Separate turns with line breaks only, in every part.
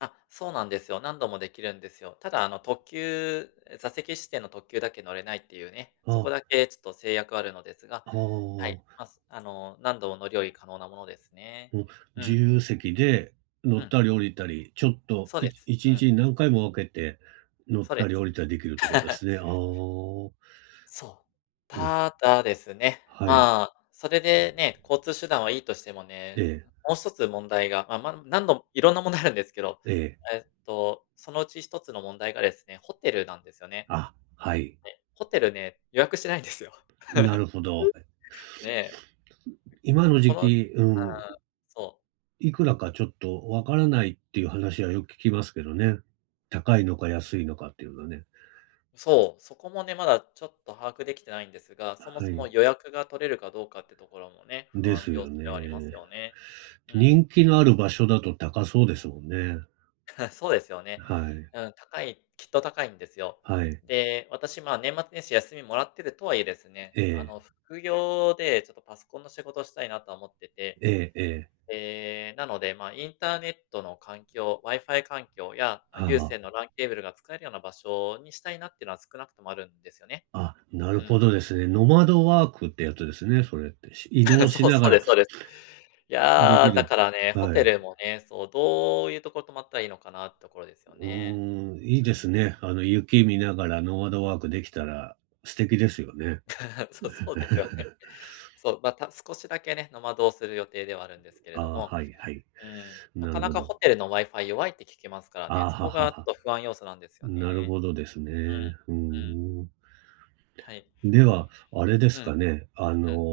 あっ、そうなんですよ、何度もできるんですよ。ただあの、特急、座席指定の特急だけ乗れないっていうね、
あ
そこ
あ。
だけちょっと制約はあるのですが、
ああ
はい、
ああ。
ま、あの、何度も乗り降り可能なものですね。
うん、
う
自
ん。
由席で乗
う
っ
ん。
たり、降りたり、ちょっと、
そう
い
です、
いち
う
に
ん。
ちに何回も分けて乗っ
そう
た
で
り
す。
降りたりできるって事で すね。ああ。
そう。
うん。
ただですね、
はい。
まあ、それでね、交通手段はいいとしても
え
ね、
え。
もう1つ問題が。まま、何度いろんな問題あるんですけど、
ええ。
えっと、そのうち1つの問題がですね、ホテルなんですよね。
あ、はい。
ねホテルね、予約してないんですよ。
な るほど。はい。
ねえ。
今の
[unintelligible] こ
時
の、は
期、うん。
あ、そう。
いくらかちょっと分から
うん。
ないっていう話はよく聞きますけどね。高いのか、安いのかっていうのはね。
そう、そこもね、まだちょっと把握できてないんですが、そも
は
そも
い。
予約が取れるかどうかってところもね、不
で
安
す
要
よ
素ではあります
ね。
よね。うん。
人気のある場所だと高そうですもんね。
そうですよね。
はい。
うん、高い、きっと高いんですよ。
はい。
で、私ま、年末年始休みもらってるとはいえですね、
え
あ
え。
の、副業でちょっとパソコンの仕事したいなとは思ってて。
ええええ。
ええ、なので、ま、インターネットの環境、WiFi 環境や、
ああ
有
ああ。
線の LAN ケーブルが使えるような場所にしたいなってのは少なくともあるんですよね。
あ、なる
う
ほ
ん。
どですね。ノマドワークってやつですね、それって。し移 動し
そう
なが
そう
ら、
ですそうです。
で
やあ、
き
だ
る。
からね、ホ
は
テル
い。
もね、そう、どういうとこ泊まったらいいのかなってところですよ
う
ね。
ーん、いい
う
で
ん。
すね。あの、雪見ながらノマドワークできたら素敵ですよね。
そそうですよね。そう、また少しだけね、ノマドをする予定ではあるんですけれ
あ
ど
あ、
も。
はいはい。
うーん、な
な
か
る
な
ほ
かホ
ど。
テルの WiFi 弱いって聞きますからね。
ああ、
そ
はあ
こ
は
がち
あはあ。
ょっと不安要素なんですよ
なる
ね。
ほどです
う
ね。
ん。
ふー
うん。
ん。
はい。
では、あれです
うん。
かね。あの、
うん。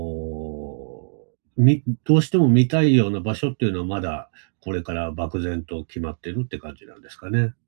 みどうしても見たいような場所っていうのは、まだこれから漠然と決まってるって感じなんですかね。